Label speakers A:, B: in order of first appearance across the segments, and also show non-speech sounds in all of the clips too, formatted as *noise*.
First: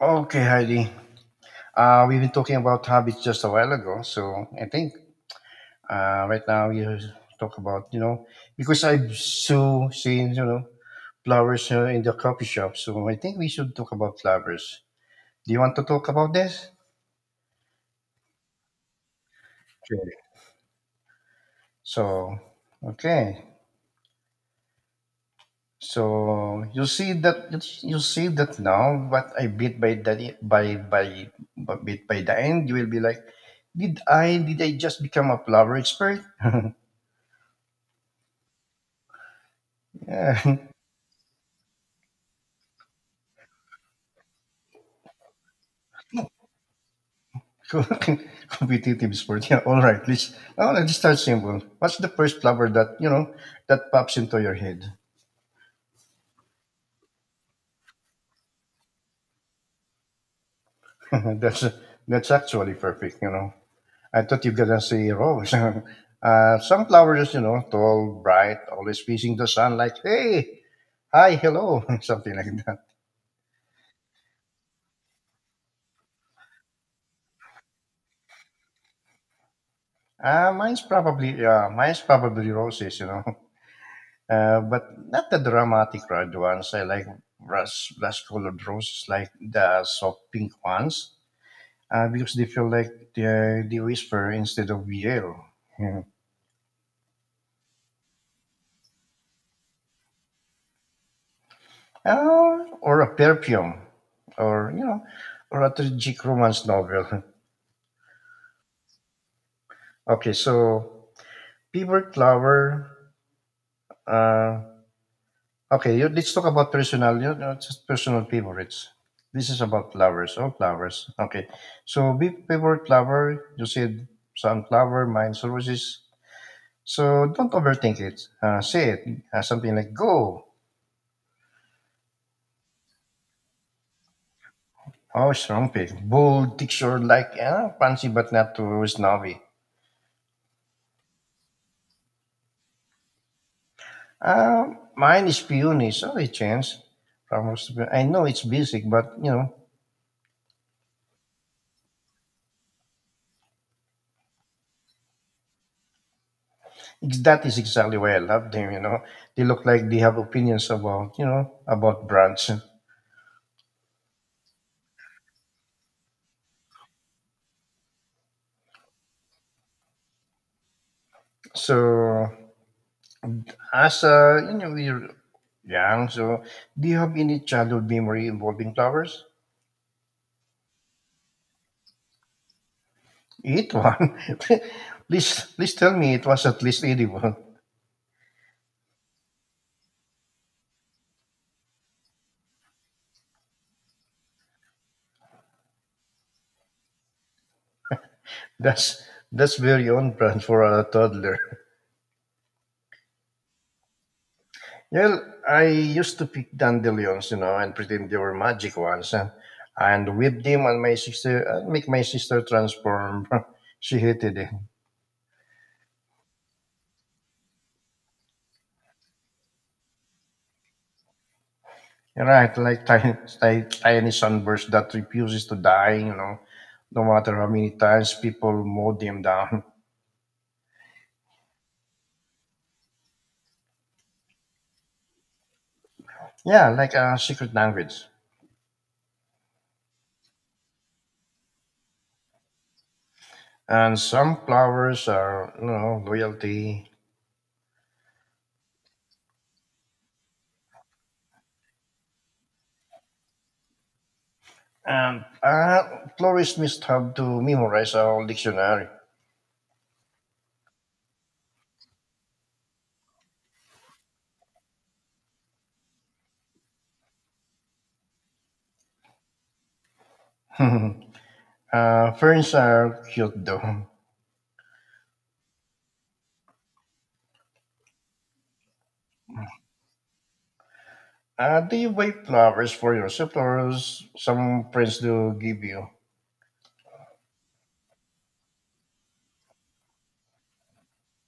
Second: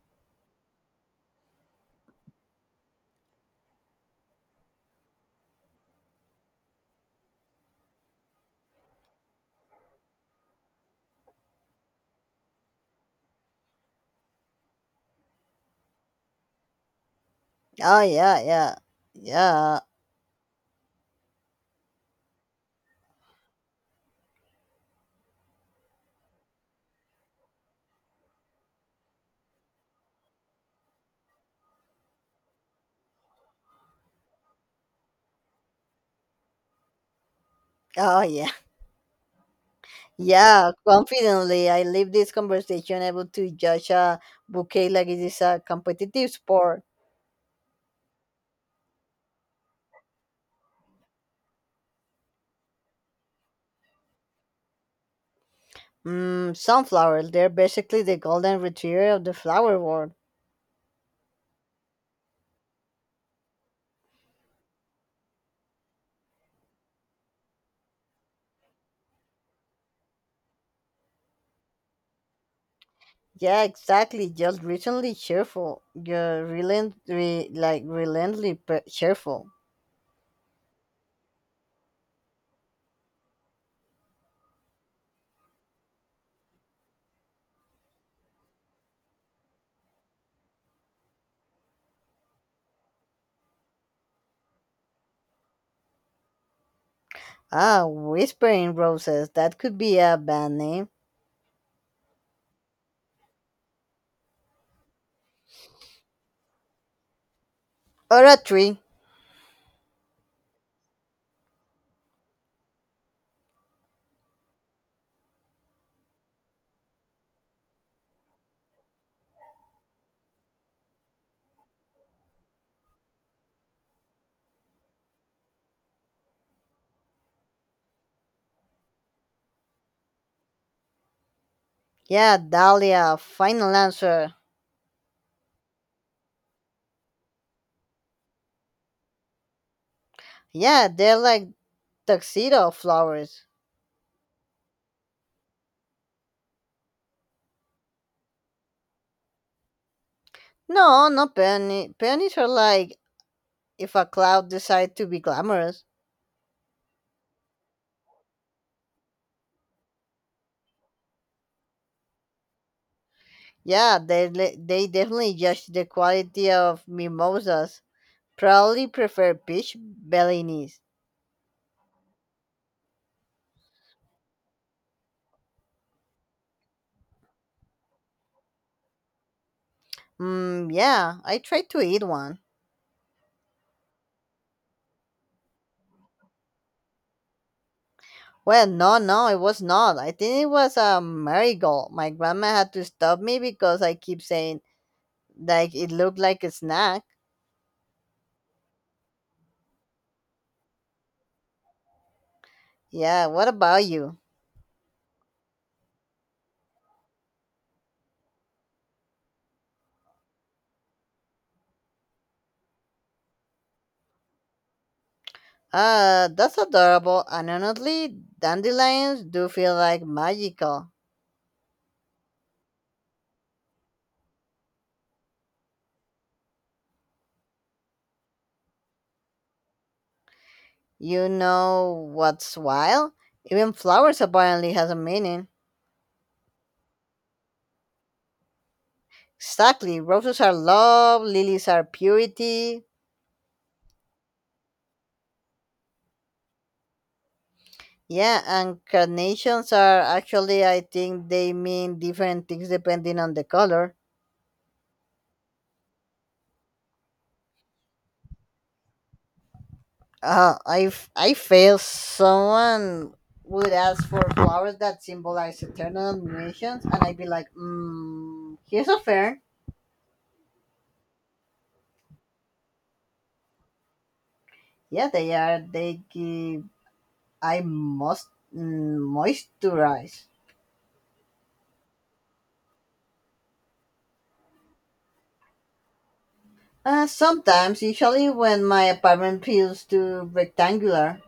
A: Okay, Heidi. We've been talking about habits just a while ago, so I think right now you talk about because I've so seen flowers in the coffee shop, so I think we should talk about flowers. Do you want to talk about this?
B: Oh yeah, yeah, yeah.
A: Sure. So, okay, so you see that now, but I bit by the by but bit by the end, you will be like, did I just become a flower expert? *laughs*
B: Oh yeah, *laughs*
A: Yeah.
B: yeah. Confidently, I leave this conversation able to judge a bouquet like it is a competitive sport.
A: *laughs* Competitive sport. Yeah, all right. Let's start simple. What's the first flower that pops into your head?
B: Sunflowers. They're basically the golden retriever of the flower world.
A: *laughs* that's that's actually perfect. You know, I thought you're gonna say rose. *laughs* Some flowers, tall, bright, always facing the sun. Like, hey, hi, hello, *laughs* something like that.
B: Yeah, exactly. Just recently cheerful. You're like relentlessly cheerful.
A: Mine's probably roses. You know, *laughs* but not the dramatic red ones. I like rust colored roses, like the soft pink ones because they feel like the whisper instead of yell. Yeah.
B: Ah, whispering roses. That could be a band name
A: Or a perfume, or you know, or a tragic romance novel. *laughs*
B: or a tree.
A: Okay, so favorite lover. Uh, okay, let's talk about personal. Just personal favorites. This is about lovers, all flowers. Okay, so be favorite lover. You said sunflower, mine's roses. So don't overthink it. Say it. Something like go.
B: Yeah, dahlia. Final answer.
A: Oh, strumpet. Bold, textured like fancy but not too snobby.
B: Yeah, they're like tuxedo flowers.
A: Mine is peony. Sorry, Chance. I know it's basic, but
B: No, not peony. Peonies are like if a cloud decide to be glamorous.
A: that is exactly why I love them. You know, they look like they have opinions about brands.
B: Yeah, they definitely judge the quality of mimosas. Probably prefer peach bellinis.
A: So as we're young. So do you have any childhood memory involving flowers?
B: Mm, yeah, I tried to eat one.
A: Eat one. *laughs* Please, please tell me it was at least edible.
B: Well, no, no, it was not. I think it was a marigold. My grandma had to stop me because I keep saying like it looked like a snack.
A: That's that's very on brand for a toddler. *laughs*
B: Yeah, what about you?
A: Well, I used to pick dandelions, and pretend they were magic ones, and whip them on my sister, make my sister transform. *laughs* She hated it.
B: Ah, that's adorable, and honestly, dandelions do feel like magical.
A: Right, like tiny, tiny, tiny sunburst that refuses to die, no matter how many times people mow them down. *laughs*
B: You know what's wild? Even flowers apparently has a meaning.
A: Yeah, like a secret language.
B: Exactly, roses are love, lilies are purity.
A: And some flowers are, loyalty.
B: Yeah, and carnations are actually, I think they mean different things depending on the color.
A: Florists must have to memorize a whole dictionary.
B: I feel someone would ask for flowers that symbolize eternal nations, and I'd be like, here's a fern.
A: *laughs* Ferns are cute though.
B: Yeah, they are. They give. I must moisturize.
A: Do you buy flowers for yourself or some friends do give you?
B: Sometimes, usually when my apartment feels too rectangular.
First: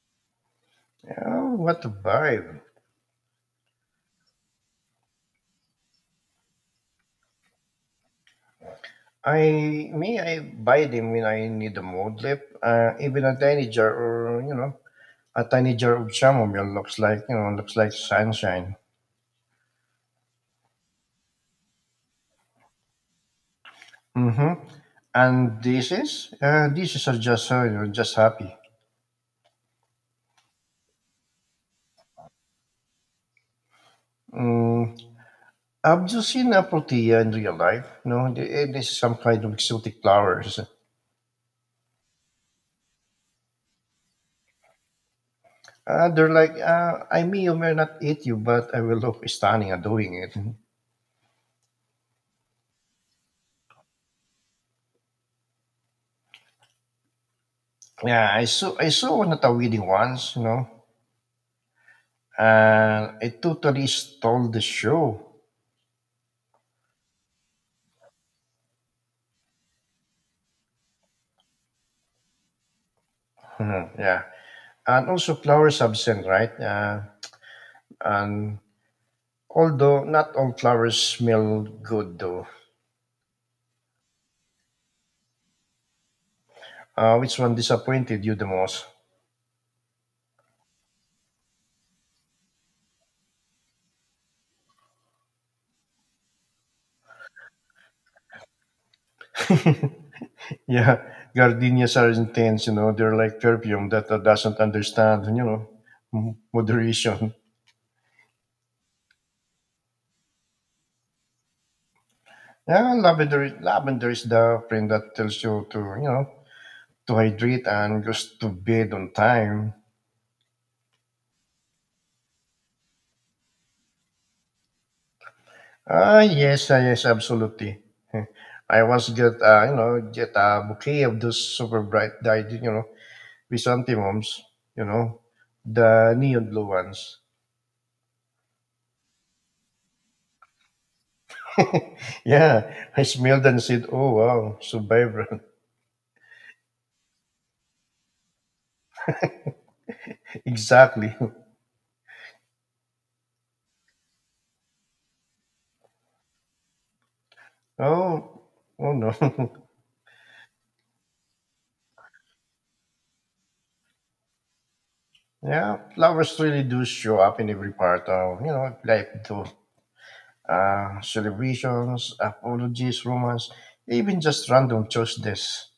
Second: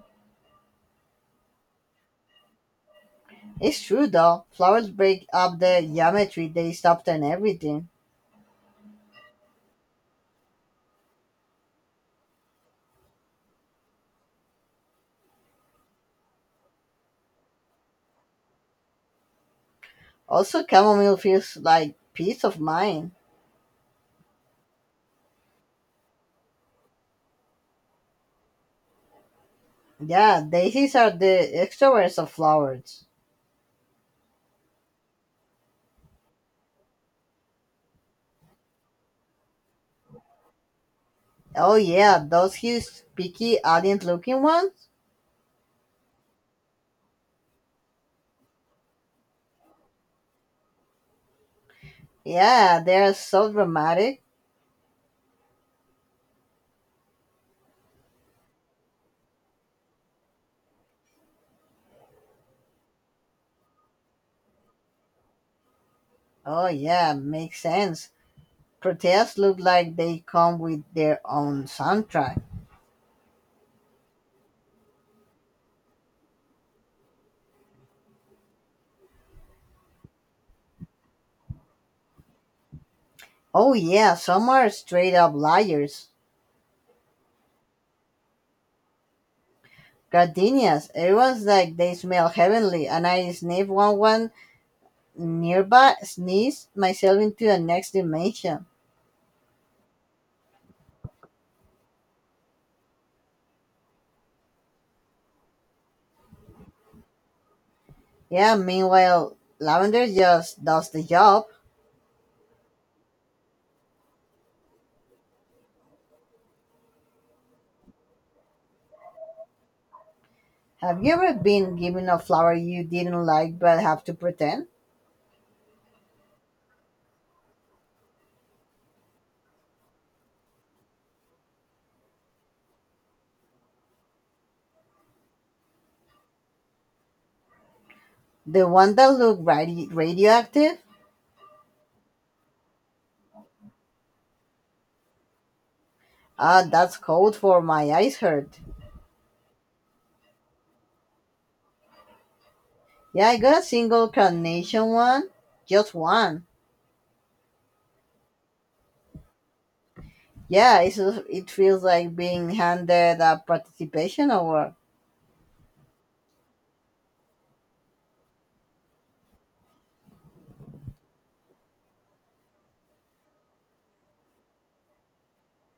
A: Yeah, what a vibe.
B: It's true though. Flowers break up the geometry. They soften everything.
A: I buy them when I need a mood lift. Even a tiny jar of chamomile looks like sunshine.
B: Also, chamomile feels like peace of mind.
A: Mm-hmm. And this is are just, you know, just happy.
B: Yeah, daisies are the extroverts of flowers.
A: Mm, I've just seen apothea in real life. It is some kind of exotic flowers.
B: Oh yeah, those huge, picky, alien-looking ones.
A: They're like, I may or may not eat you, but I will look stunning at doing it.
B: Yeah, they are so dramatic.
A: Yeah, I saw one at a wedding once. And it totally stole the show. *laughs*
B: Oh yeah, makes sense. Protests look like they come with their own soundtrack.
A: Mhm, yeah, and also flowers have scent, right? And although not all flowers smell good, though.
B: Oh yeah, some are straight up liars.
A: Which one disappointed you the most?
B: Gardenias, everyone's like they smell heavenly, and I sniff one nearby, sneeze myself into the next dimension.
A: Yeah, gardenias are intense. They're like perfume that doesn't understand, moderation.
B: Yeah, meanwhile, lavender just does the job.
A: Yeah, lavender is the friend that tells you to hydrate and just to bed on time.
B: Have you ever been given a flower you didn't like but have to pretend?
A: Yes, yes, absolutely. *laughs* I once get, get a bouquet of those super bright dyed, chrysanthemums, you know, the neon blue ones. *laughs*
B: The one that looked radioactive?
A: Yeah, I smelled and said, "Oh wow, so vibrant!"
B: Ah, that's cold for my eyes hurt.
A: *laughs* Exactly. *laughs*
B: Yeah, I got a single carnation one, just one.
A: Oh, oh no.
B: Yeah, it feels like being handed a participation award.
A: *laughs* Yeah, flowers really do show up in every part of, life too. Celebrations, apologies, romance, even just random choices.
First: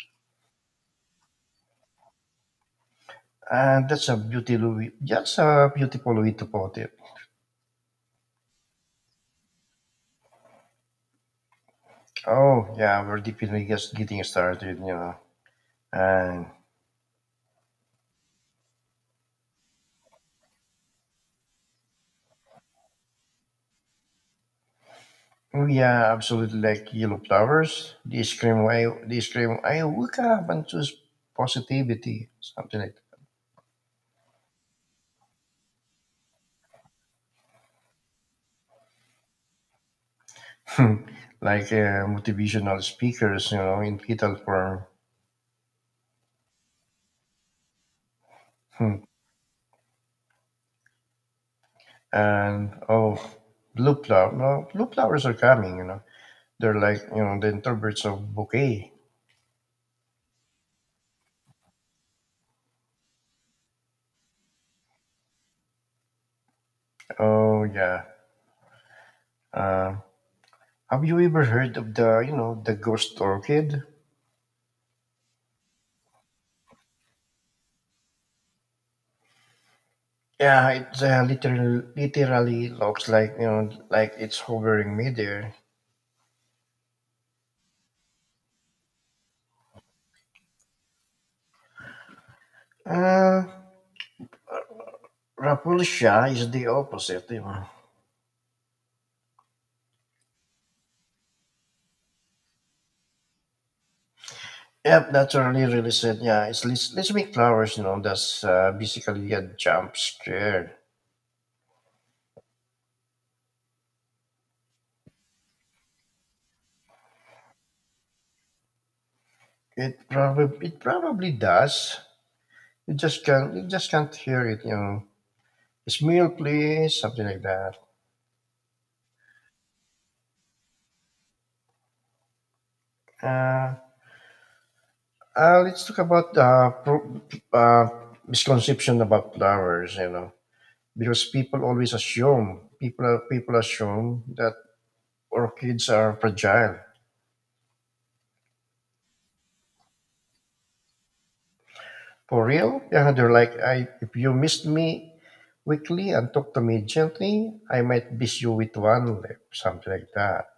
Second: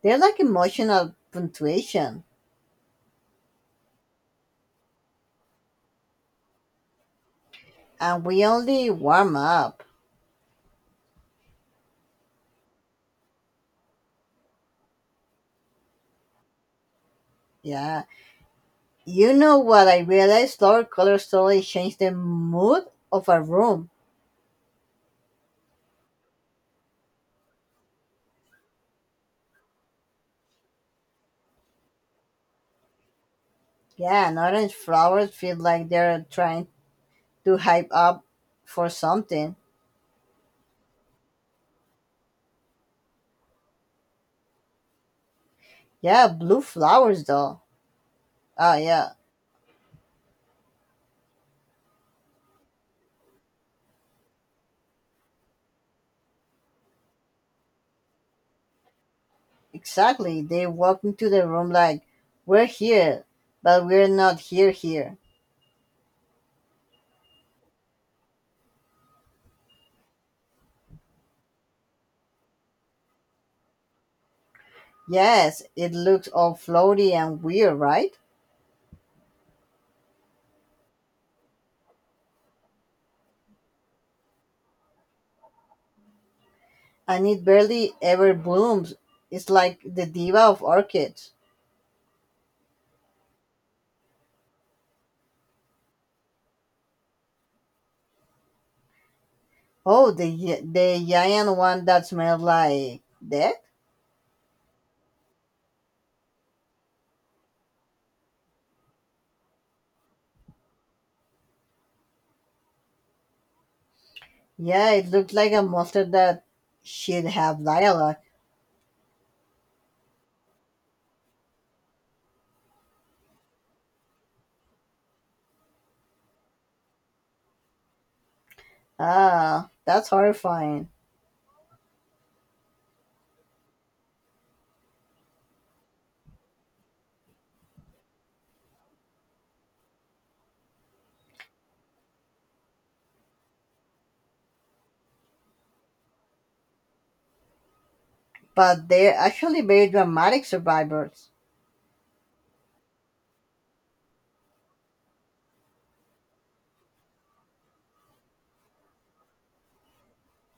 B: They're like emotional punctuation,
A: And that's a beautiful way to put it.
B: and we only warm up.
A: Oh, yeah, we're definitely just getting started. And,
B: Yeah, you know what I realized? Color slowly change the mood of a room.
A: oh, yeah, absolutely, like yellow flowers. They scream, I wake up and choose positivity, something like
B: Yeah, and orange flowers feel like they're trying to hype up for something.
A: hmm, motivational speakers, in fetal form.
B: Yeah, blue flowers though. Oh
A: Hmm.
B: yeah,
A: And, oh, blue flower. No, blue flowers are coming. They're like, the introverts of bouquet.
B: exactly. They walk into the room like, we're here, but we're not here here.
A: Oh, yeah. Uh, have you ever heard of the ghost orchid?
B: Yes, it looks all floaty and weird, right?
A: Yeah, it literally looks like it's hovering midair.
B: And it barely ever blooms. It's like the diva of orchids.
A: Uh, Rapulsia is the opposite.
B: Oh, the giant one that smelled like death?
A: Yep, that's already really said. Yeah, let's make flowers. That's basically a jump scare.
B: Yeah, it looked like a monster that should have dialogue.
A: It probably does. You just can't hear it. It's meal, please, something like that.
B: Ah, that's horrifying.
A: Uh, let's talk about uh misconception about flowers. Because people always assume people assume that orchids are fragile.
B: But they're actually very dramatic survivors.
A: For real? Yeah, they're like, I if you missed me weekly and talk to me gently. I might beat you with one lip, something like that.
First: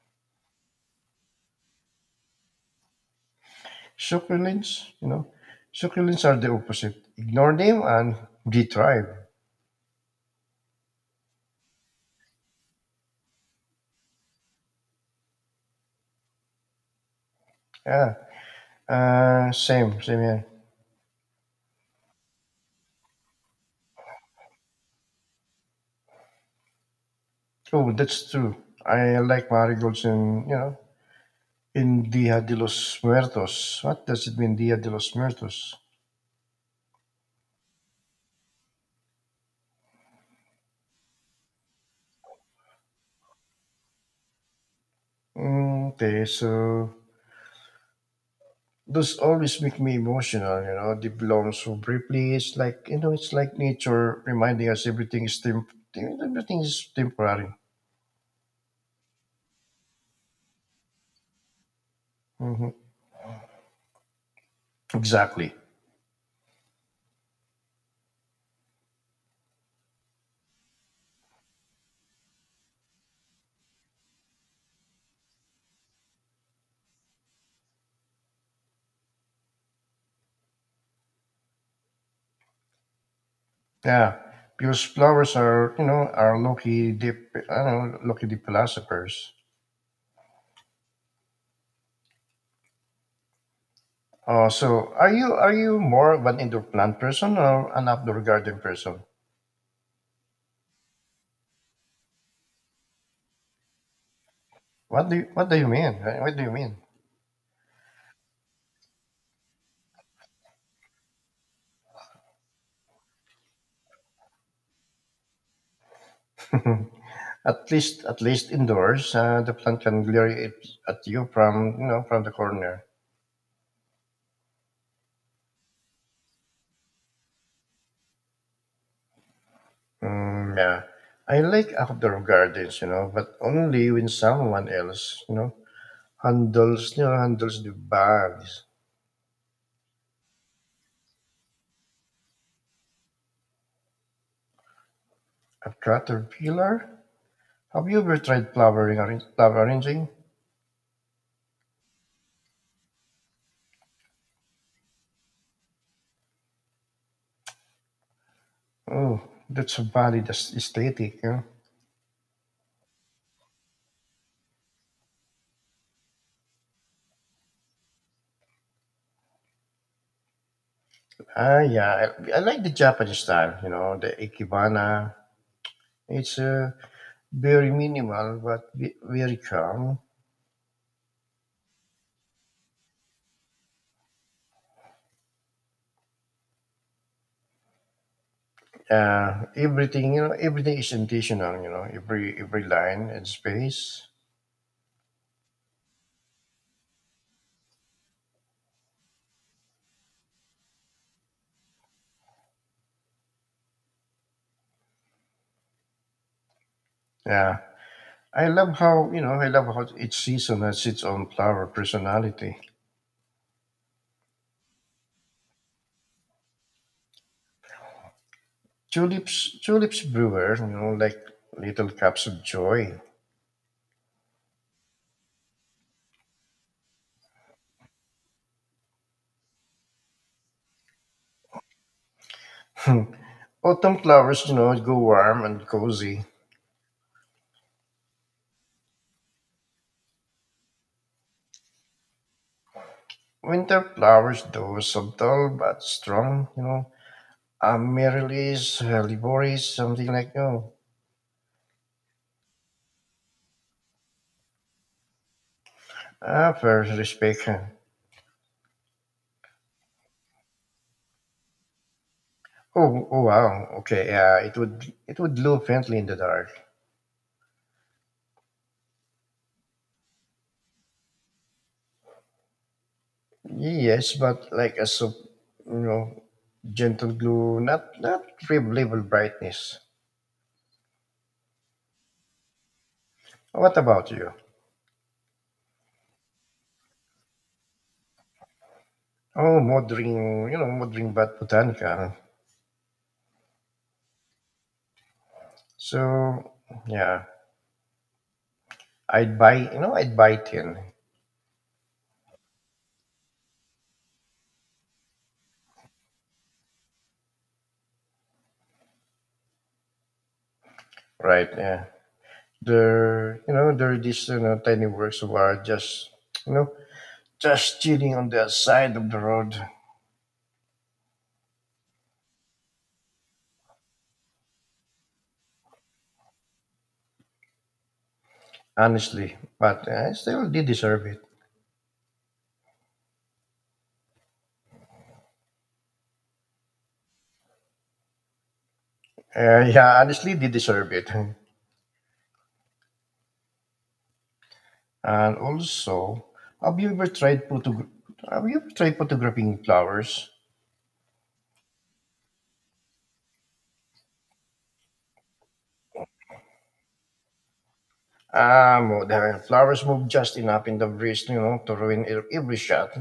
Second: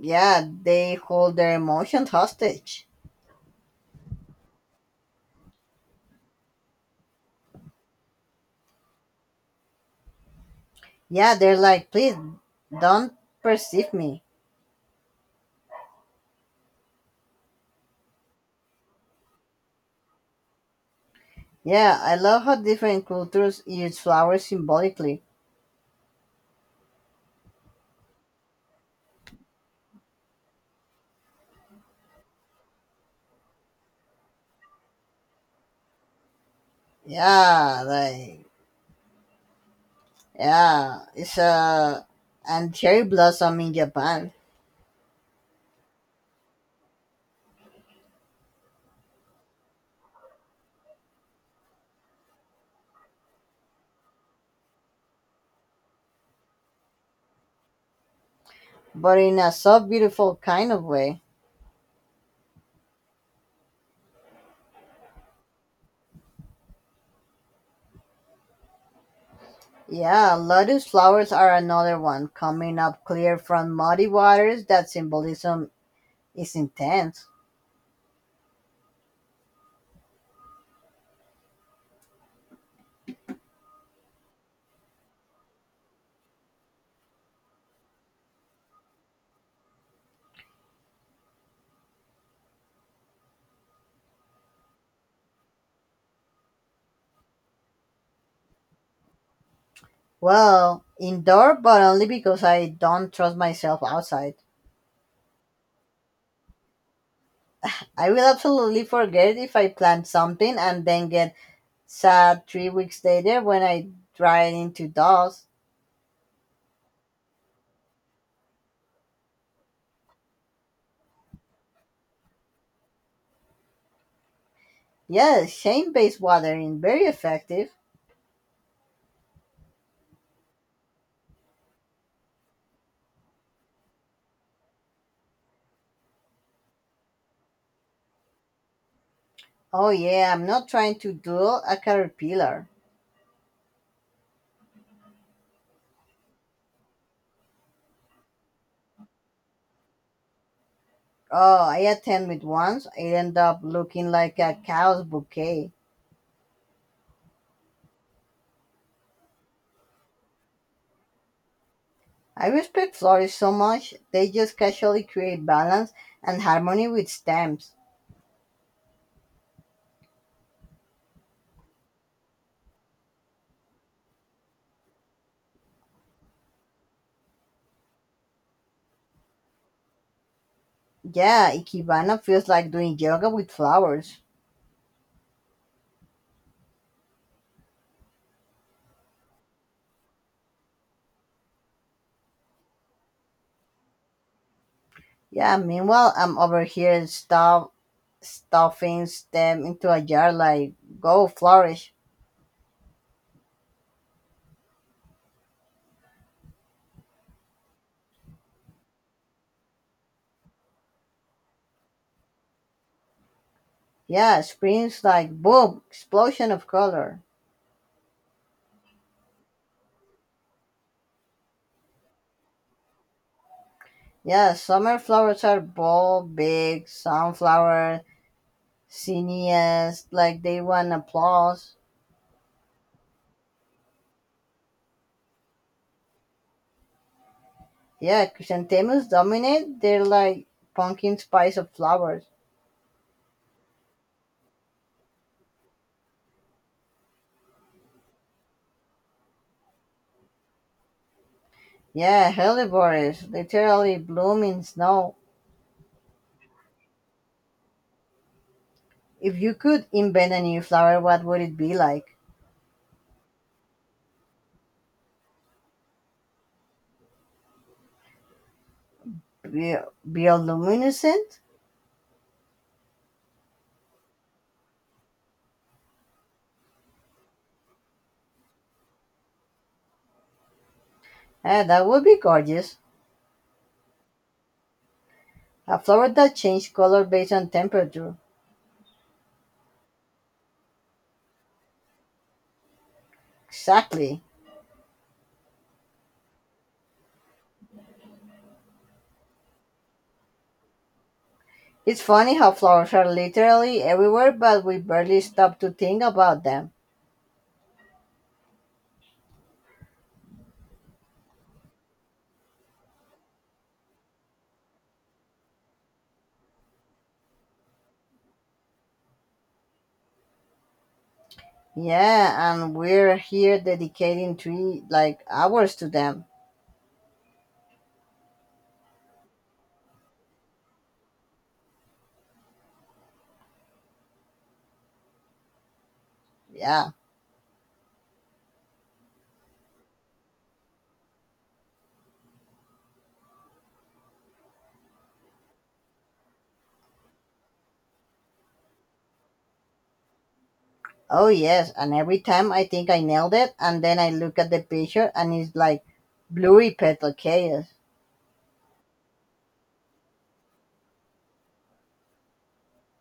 B: Yeah, they hold their emotions hostage.
A: Succulents, you know, succulents are the opposite. Ignore them and they thrive.
B: Yeah, they're like, please don't perceive me.
A: Yeah, same here.
B: Yeah, I love how different cultures use flowers symbolically.
A: Oh, that's true. I like marigolds in Dia de los Muertos. What does it mean, Dia de los Muertos?
B: Yeah, like, yeah, it's a and cherry blossom in Japan,
A: Mm, okay, so those always make me emotional, They belong so briefly. It's like nature reminding us everything is temporary.
B: but in a so beautiful kind of way.
A: Hmm. Exactly.
B: Yeah, lotus flowers are another one coming up clear from muddy waters. That symbolism is intense.
A: Yeah, because flowers are you know are lucky deep I don't know lucky deep philosophers. So are you more of an indoor plant person or an outdoor garden person?
B: Well, indoor, but only because I don't trust myself outside.
A: What do you mean? What do you mean?
B: I will absolutely forget if I plant something and then get sad 3 weeks later when I dry it into dust.
A: At least indoors, the plant can glare it at you from you know from the corner.
B: Yes, shame based watering, very effective.
A: Mm, yeah. I like outdoor gardens, but only when someone else, handles the bags.
B: Oh, yeah, I'm not trying to duel a caterpillar.
A: A caterpillar? Have you ever tried flower arranging?
B: Oh, I attempted once, it ended up looking like a cow's bouquet.
A: Oh, that's a valid aesthetic.
B: I respect florists so much, they just casually create balance and harmony with stems.
A: Ah, yeah. I like the Japanese style, the ikebana. It's very minimal, but very calm.
B: Yeah, Ikebana feels like doing yoga with flowers.
A: Everything is intentional, every line and space.
B: Yeah, meanwhile, I'm over here stuffing them into a jar like go flourish.
A: Yeah, I love how each season has its own flower personality.
B: Yeah, spring's like boom, explosion of color.
A: Tulips brewer, like little cups of joy.
B: Yeah, summer flowers are bold, big, sunflower, cineas, like they want applause.
A: *laughs* Autumn flowers, go warm and cozy.
B: Yeah, chrysanthemums dominate, they're like pumpkin spice of flowers.
A: Winter flowers, though subtle but strong, amaryllis, liboris, something like no.
B: Yeah, hellebores, literally bloom in snow.
A: Ah, first respect. Huh.
B: If you could invent a new flower, what would it be like?
A: Oh wow. Okay, yeah, it would glow faintly in the dark.
B: Bioluminescent?
A: Yes, but like a you know, gentle glow, not rib level brightness.
B: Ah, that would be gorgeous.
A: What about you?
B: A flower that changes color based on temperature.
A: Oh, modern, modern but botanical.
B: Exactly.
A: So yeah, I'd buy ten,
B: It's funny how flowers are literally everywhere, but we barely stop to think about them.
A: right? Yeah, there are these tiny works of art you know, just chilling on the side of the road.
B: Yeah, and we're here dedicating three, like, hours to them.
A: Honestly, but I still did deserve it.
B: Yeah.
A: Yeah, honestly, did deserve it. *laughs* And also, have you ever tried photographing flowers?
B: Oh, yes. And every time I think I nailed it, and then I look at the picture and it's like blurry petal chaos.
A: Ah, the flowers move just enough in the breeze, to ruin every shot.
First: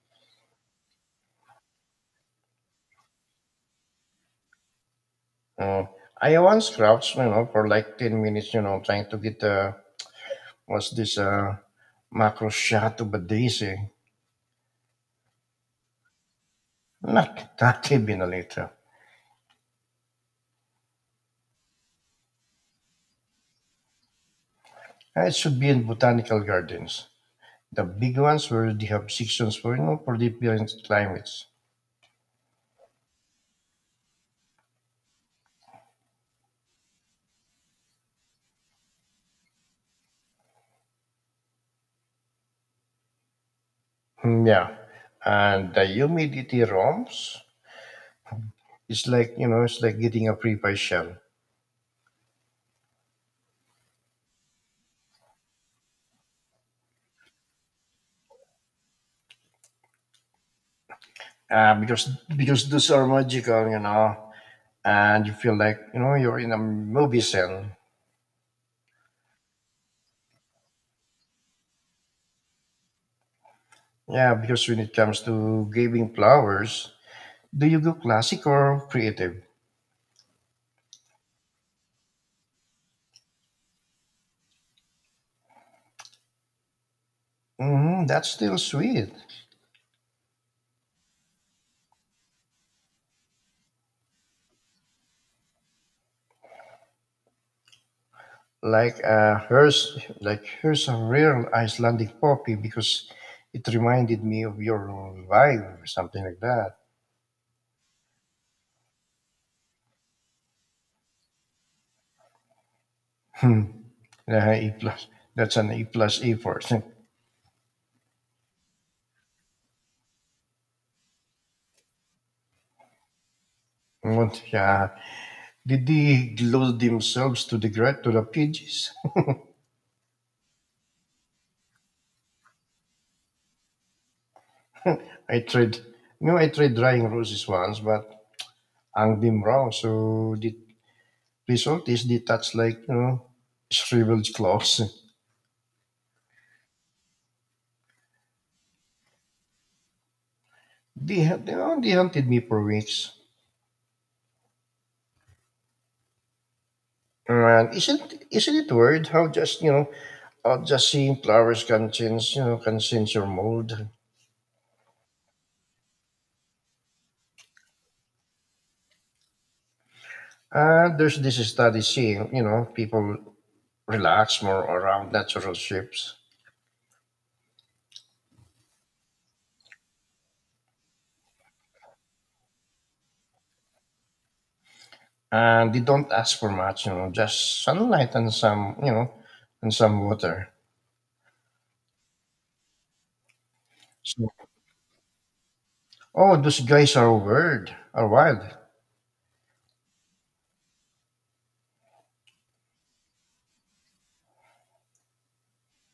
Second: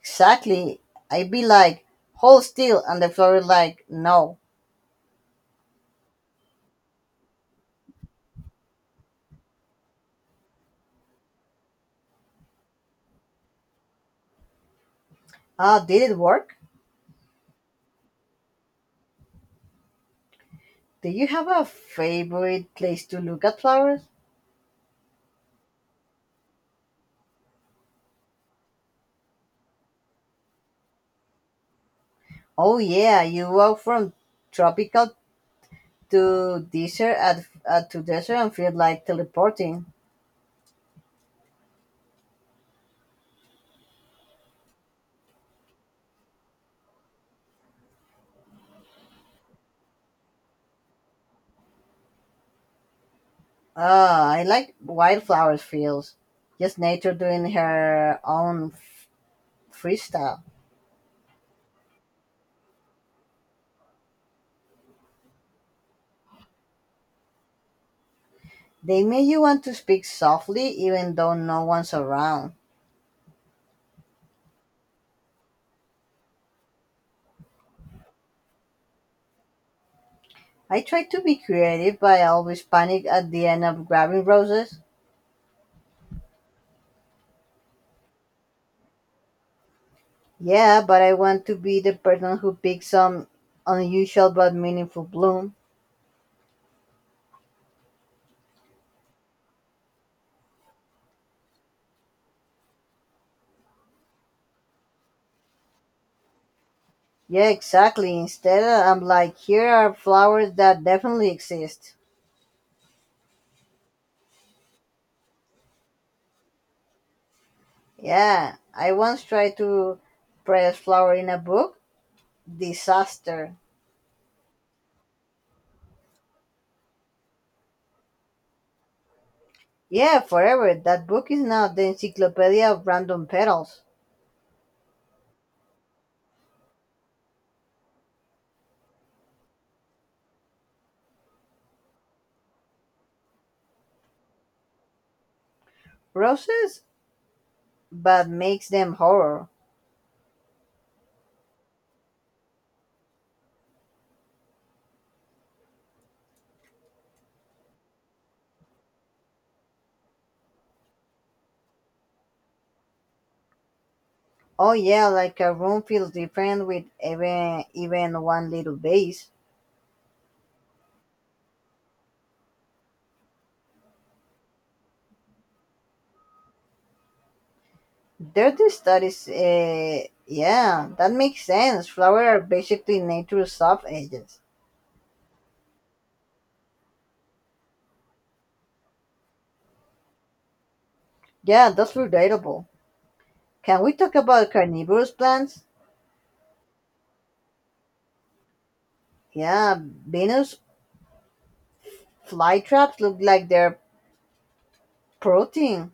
B: Exactly. I'd be like, hold still, and the flower is like, no.
A: Uh, I once crouched, for like 10 minutes, trying to get what's this macro shot of a daisy.
B: Ah, did it work?
A: Not even a little.
B: Do you have a favorite place to look at flowers?
A: It should be in botanical gardens. The big ones where they have sections for you know for different climates.
B: Oh yeah, you walk from tropical to desert and feel like teleporting.
A: Mm, yeah. And the humidity roams. It's like getting a pre-pie shell.
B: Ah, I like wildflowers feels. Just nature doing her own freestyle.
A: Uh, because because those are magical, and you feel like, you're in a movie scene.
B: They make you want to speak softly even though no one's around.
A: Yeah, because when it comes to giving flowers, do you go classic or creative?
B: I try to be creative, but I always panic at the end of grabbing roses.
A: That's still sweet.
B: Yeah, but I want to be the person who picks some unusual but meaningful bloom.
A: Here's a real Icelandic poppy because it reminded me of your vibe, something like that.
B: Yeah, exactly. Instead, I'm like, here are flowers that definitely exist.
A: *laughs* Yeah, E plus. That's an E plus E person.
B: Yeah, I once tried to press flower in a book. Disaster.
A: What? Yeah. Did they glue themselves to to the pages?
B: Yeah, forever. That book is now the encyclopedia of random petals.
A: *laughs* I tried. I tried drying roses once, but hung them wrong. So the result is they touch like shriveled cloths. *laughs*
B: Roses, but makes them horror.
A: They had, you know, they hunted me for weeks. And isn't it weird how just you know just seeing flowers can change your mood.
B: Oh yeah, like a room feels different with even one little vase.
A: There's this study saying, people relax more around natural shapes,
B: Dirty studies, eh, yeah, that makes sense. Flowers are basically nature's soft edges.
A: and they don't ask for much. Just sunlight and and some water.
B: Yeah, that's relatable. Can we talk
A: So,
B: about carnivorous plants?
A: oh, those guys are weird, are wild.
B: Yeah, Venus flytraps look like they're protein.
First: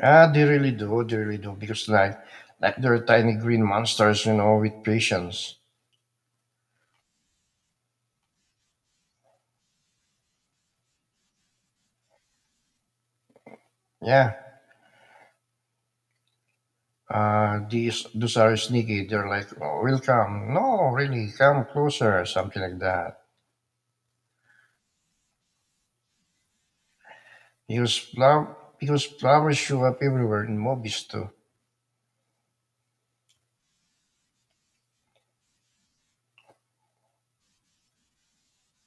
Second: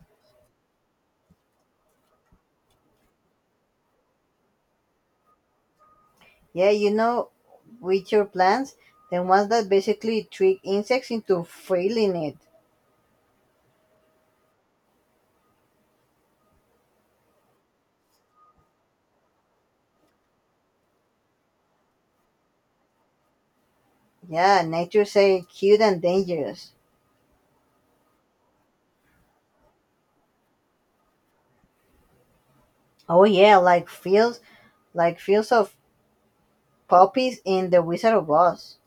A: Ah, they really do. They really do because like they're tiny green monsters. With patience.
B: Yeah, witcher plants, the ones that basically trick insects into feeling it.
A: Yeah. These Those are sneaky. They're like, oh, we'll come. No, really, come closer, something like that.
B: Yeah, nature say cute and dangerous.
A: Because flowers show up everywhere in movies too.
B: Oh yeah, like fields of poppies in The Wizard of Oz.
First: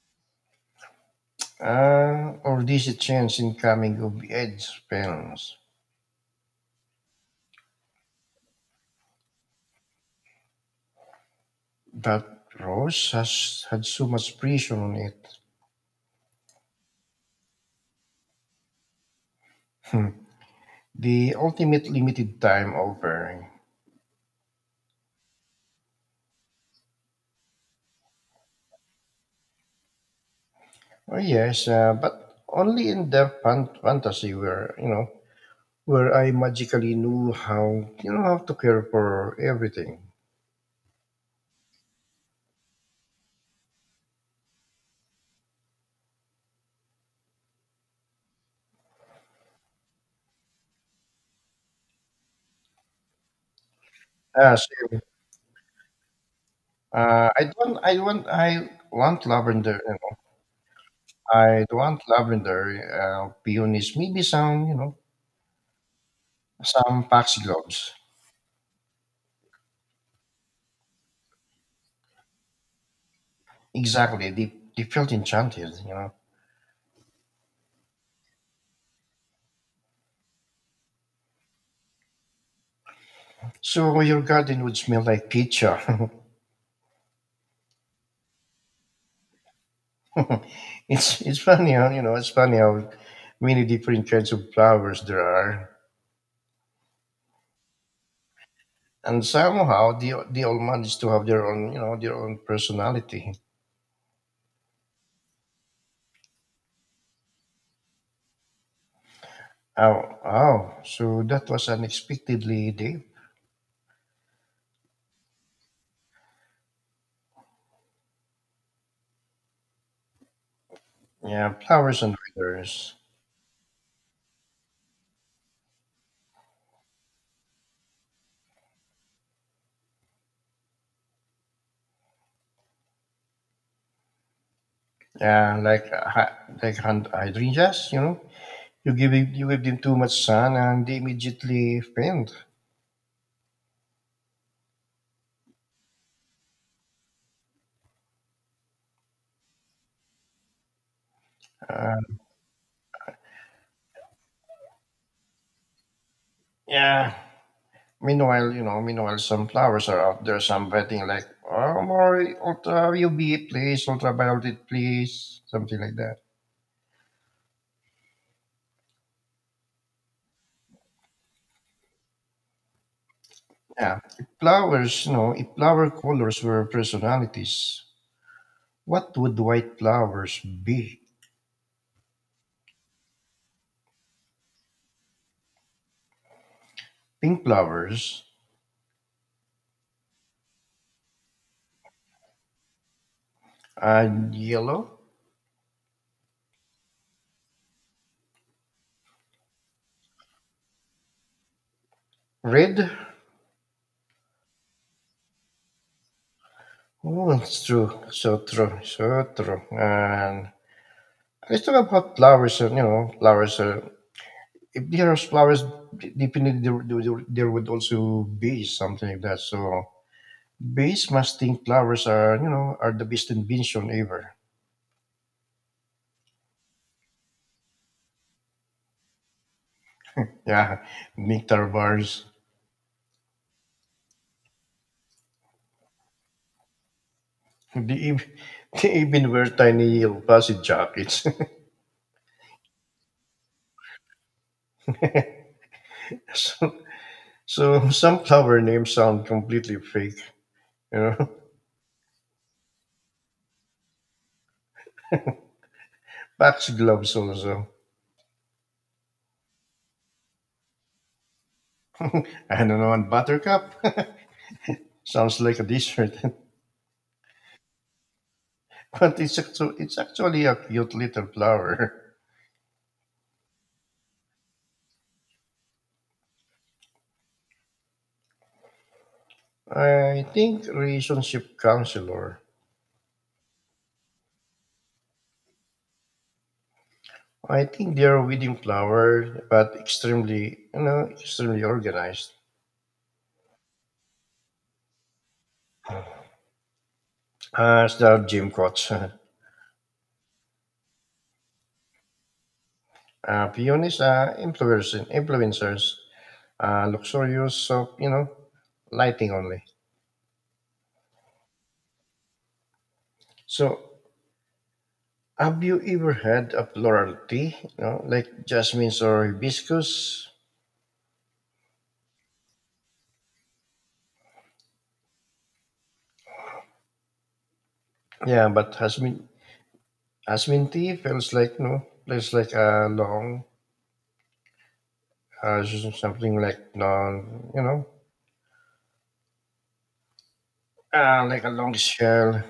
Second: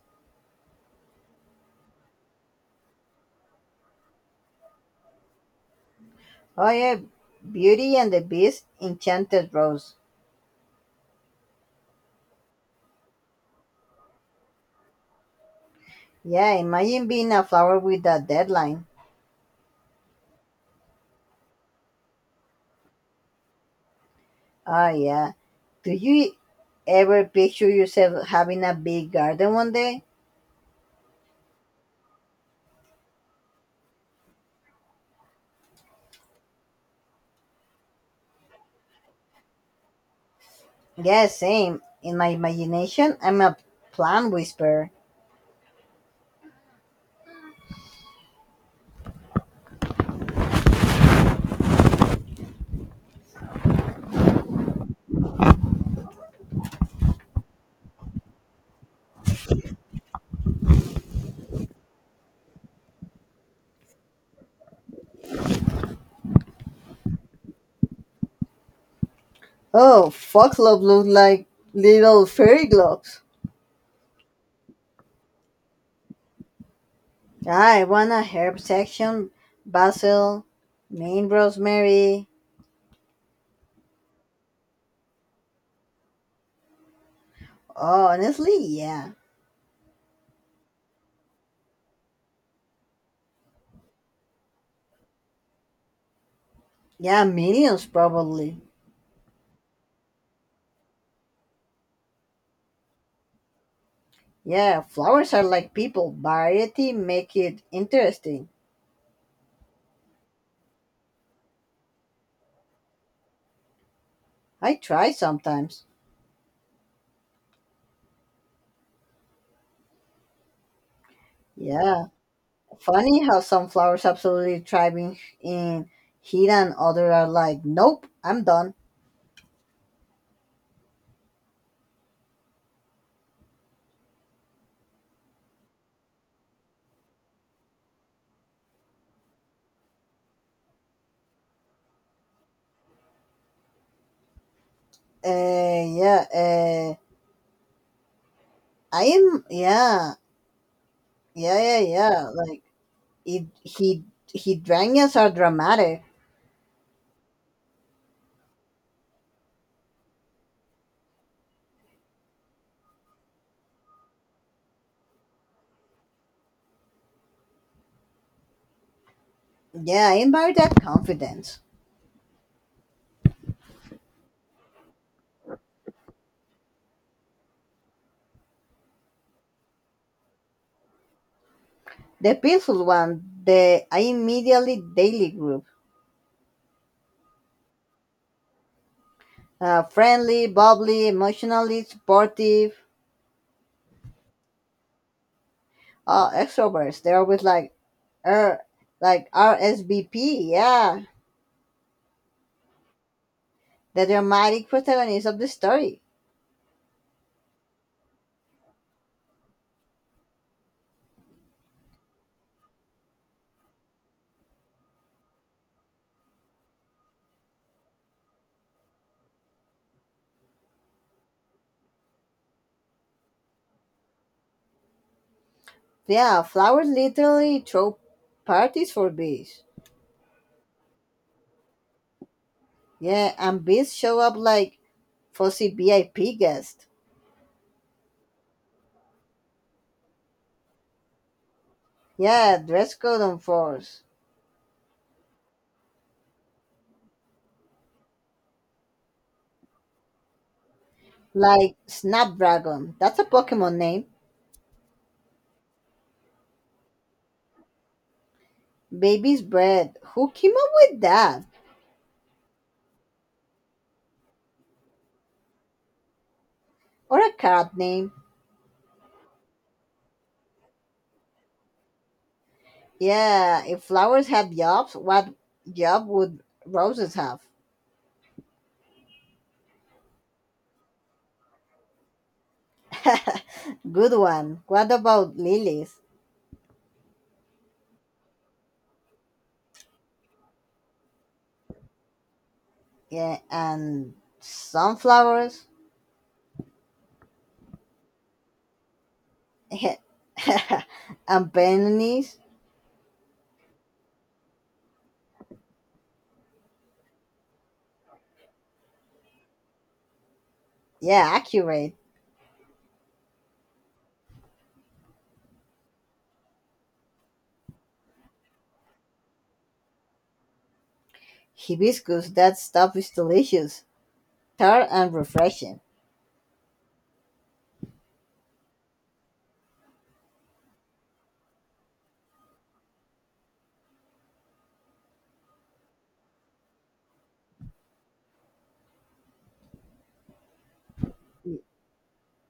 A: Or this a chance in coming of age spells.
B: Oh yeah, Beauty and the Beast, Enchanted Rose.
A: But Rose has had so much pressure on it.
B: Yeah, imagine being a flower with a deadline.
A: The ultimate limited time offering.
B: Oh yeah. Do you ever picture yourself having a big garden one day?
A: Oh yes, but only in the fantasy where where I magically knew how you know how to care for everything.
B: Yeah, same. In my imagination, I'm a plant whisperer.
A: Ah, same. I don't. I want. I want lavender. I want lavender. Peonies. Maybe some. Some foxgloves.
B: Oh, foxglove look like little fairy gloves.
A: Exactly. They felt enchanted,
B: I want a herb section, basil, main rosemary.
A: So your garden would smell like pizza.
B: Oh, honestly, yeah.
A: *laughs* It's funny how many different kinds of flowers there are,
B: Yeah, millions probably.
A: and somehow they all manage to have their own you know their own personality.
B: Yeah, flowers are like people. Variety make it interesting.
A: Oh oh, so that was unexpectedly deep.
B: I try sometimes.
A: Yeah, flowers
B: Yeah.
A: and feathers.
B: Funny how some flowers absolutely thrive in heat and other are like, nope, I'm done.
A: Yeah, like like hand hydrangeas. You know, you give them too much sun and they immediately faint.
B: Yeah, I am, yeah, yeah, yeah,
A: Uh,
B: yeah. Like, it, he, hydrangeas are dramatic.
A: yeah, Meanwhile, some flowers are out there, some betting like, oh, more ultra UV, please, ultraviolet, please, something like that.
B: Yeah, I admire that confidence.
A: Yeah. If flowers, if flower colors were personalities, what would white flowers be?
B: The peaceful one, the I immediately daily group.
A: Pink flowers
B: Friendly, bubbly, emotionally supportive.
A: and yellow,
B: Oh, extroverts, they're always like, er like, RSVP. Yeah,
A: red.
B: they're the dramatic protagonist of the story.
A: Oh, it's true. So true. So true. And let's talk about flowers. And flowers are if there are flowers, definitely there would also be something like that. So bees must think flowers are, are the best invention ever.
B: Yeah, flowers literally throw parties for bees.
A: Yeah, nectar bars.
B: Yeah, and bees show up like fussy VIP guests.
A: They, ev- *laughs* they even wear tiny yellow fuzzy jackets.
B: Yeah, dress code on force.
A: *laughs* so, so some flower names sound completely fake, you know. *laughs*
B: Like snapdragon, that's a Pokemon name.
A: Pax gloves also.
B: Baby's bread, who came up with that,
A: I don't know, and buttercup *laughs* sounds like a dessert,
B: or a cat name.
A: *laughs* but it's actually a cute little flower. *laughs*
B: Yeah, if flowers had jobs, what job would roses have?
A: I think relationship counselor.
B: *laughs* Good one. What about lilies?
A: I think they are within flower, but extremely, extremely organized.
B: Yeah, and sunflowers?
A: As the gym coach, *laughs*
B: Yeah. *laughs* And peonies?
A: peonies are influencers, luxurious soap, lighting only.
B: Yeah, accurate.
A: So, have you ever had a floral tea, like jasmines or hibiscus?
B: Hibiscus, that stuff is delicious, tart and refreshing.
A: Yeah, but jasmine tea feels like, feels like a long, something like long, you know, like a long shell.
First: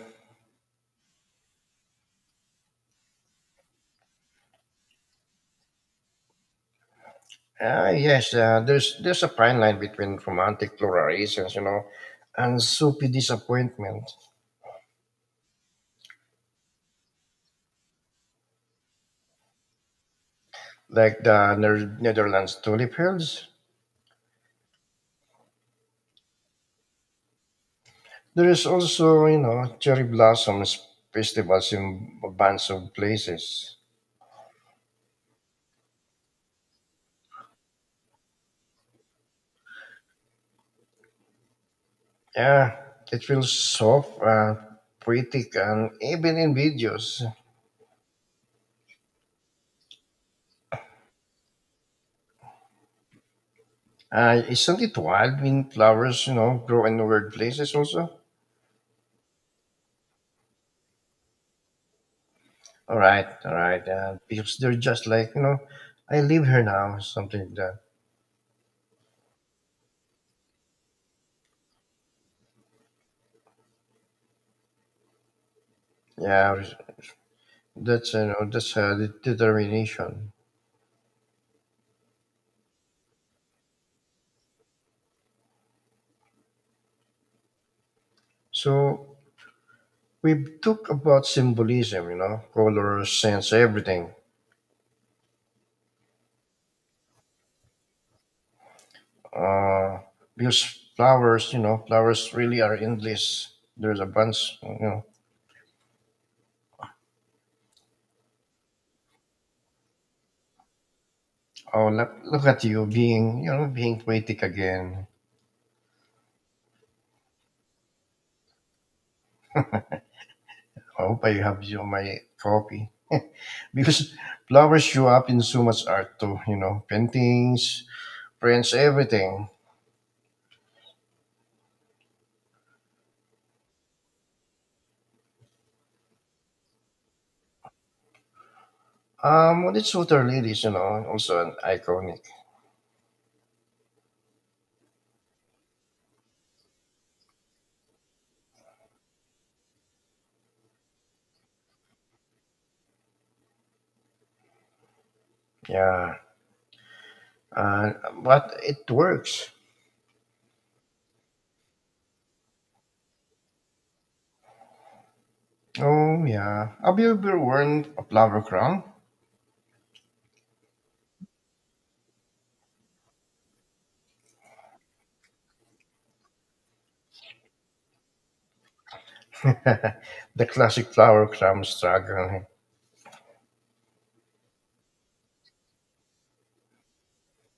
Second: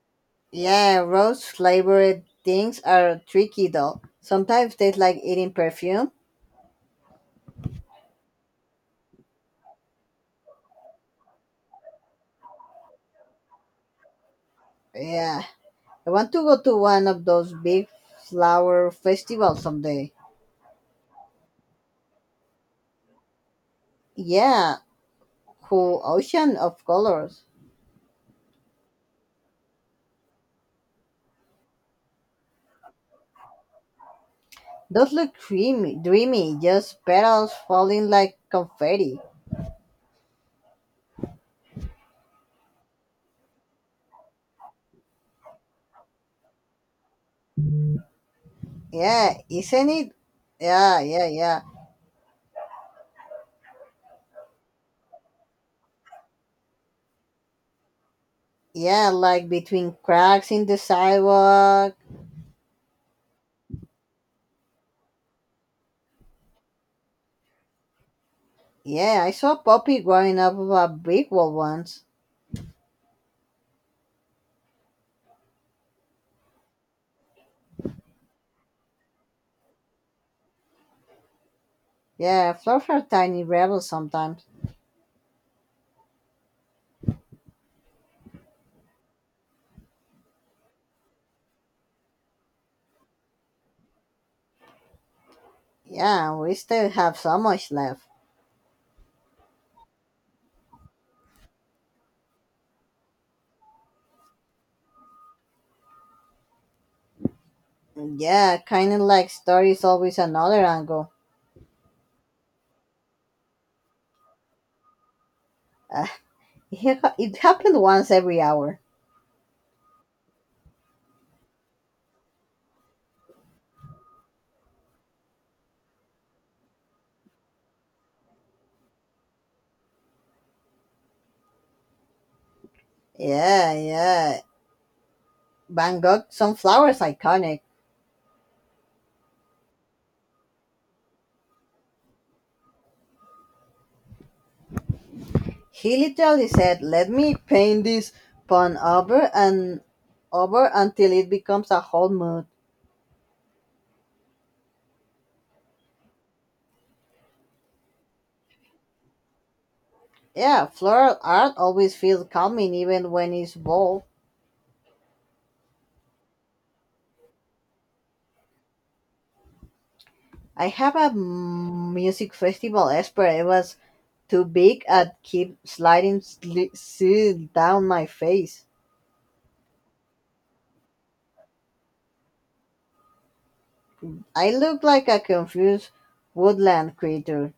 B: Yeah, rose flavored things are tricky though. Sometimes taste like eating perfume.
A: Ah, yes. There's a fine line between romantic florations, and soupy disappointment,
B: Yeah, I want to go to one of those big flower festivals someday.
A: like the Netherlands tulip fields.
B: Yeah, whole ocean of colors.
A: There is also, cherry blossoms festivals in a bunch of places.
B: Those look dreamy, dreamy, just petals falling like confetti.
A: Yeah, it feels soft, poetic, and even in videos.
B: Yeah, isn't it? Yeah, yeah, yeah.
A: Isn't it wild when flowers, grow in weird places also?
B: Yeah, like between cracks in the sidewalk.
A: All right, all right. Because they're just like I live here now, something like that.
B: Yeah, I saw a puppy growing up of a brick wall once.
A: Yeah, that's that's the determination.
B: Yeah, flowers are tiny rebels sometimes.
A: So we talk about symbolism, colors, sense, everything.
B: Yeah, we still have so much left.
A: Uh, because flowers, flowers really are endless. There's a bunch,
B: Yeah, kind of like stories always another angle.
A: Oh, look, look at you being, being poetic again.
B: Uh, *laughs* it happened once every hour.
A: I hope I have you my copy because *laughs* flowers show up in so much art too, paintings, Prince everything.
B: Yeah, yeah. Van Gogh, sunflowers iconic.
A: Well, it's Shooter Ladies, also an iconic.
B: He literally said, let me paint this pun over and over until it becomes a whole mood.
A: Yeah, uh, but it works.
B: Yeah, floral art always feels calming even when it's bold.
A: Oh yeah. Have you ever worn a flower crown?
B: I have a music festival expert. It was too big and keep sliding slid down my face.
A: *laughs* the classic flower crown struggle.
B: I look like a confused woodland creature.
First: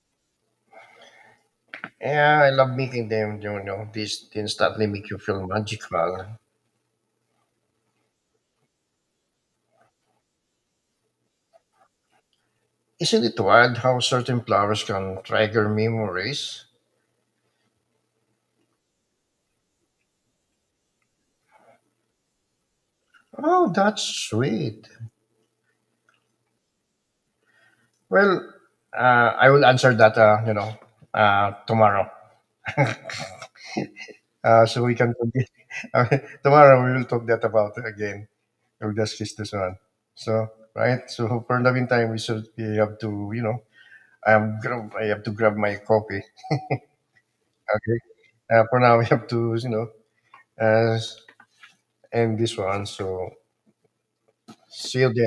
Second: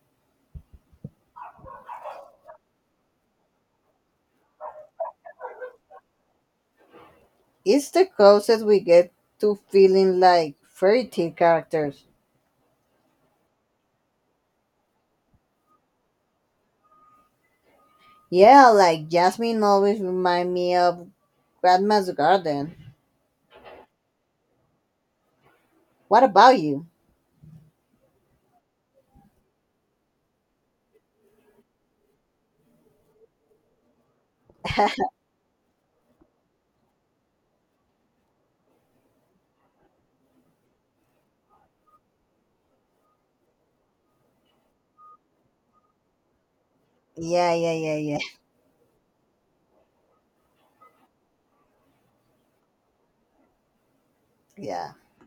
A: Yeah, I love making them. You know, these instantly make you feel magical.
B: It's the closest we get to feeling like fairy tale characters.
A: Isn't it wild how certain flowers can trigger memories?
B: Yeah, like Jasmine always remind me of Grandma's garden.
A: Oh, that's sweet.
B: What about you?
A: Well, uh, I will answer that. Tomorrow. *laughs*
B: *laughs*
A: So
B: Yeah,
A: we can continue. *laughs* Uh, tomorrow we will talk that about again. We'll just kiss this one. So right. So for the meantime, we have to I have to grab my copy.
B: yeah, yeah,
A: Okay.
B: yeah,
A: For now, *laughs* we have to uh, end this one. So
B: yeah.
A: see you then.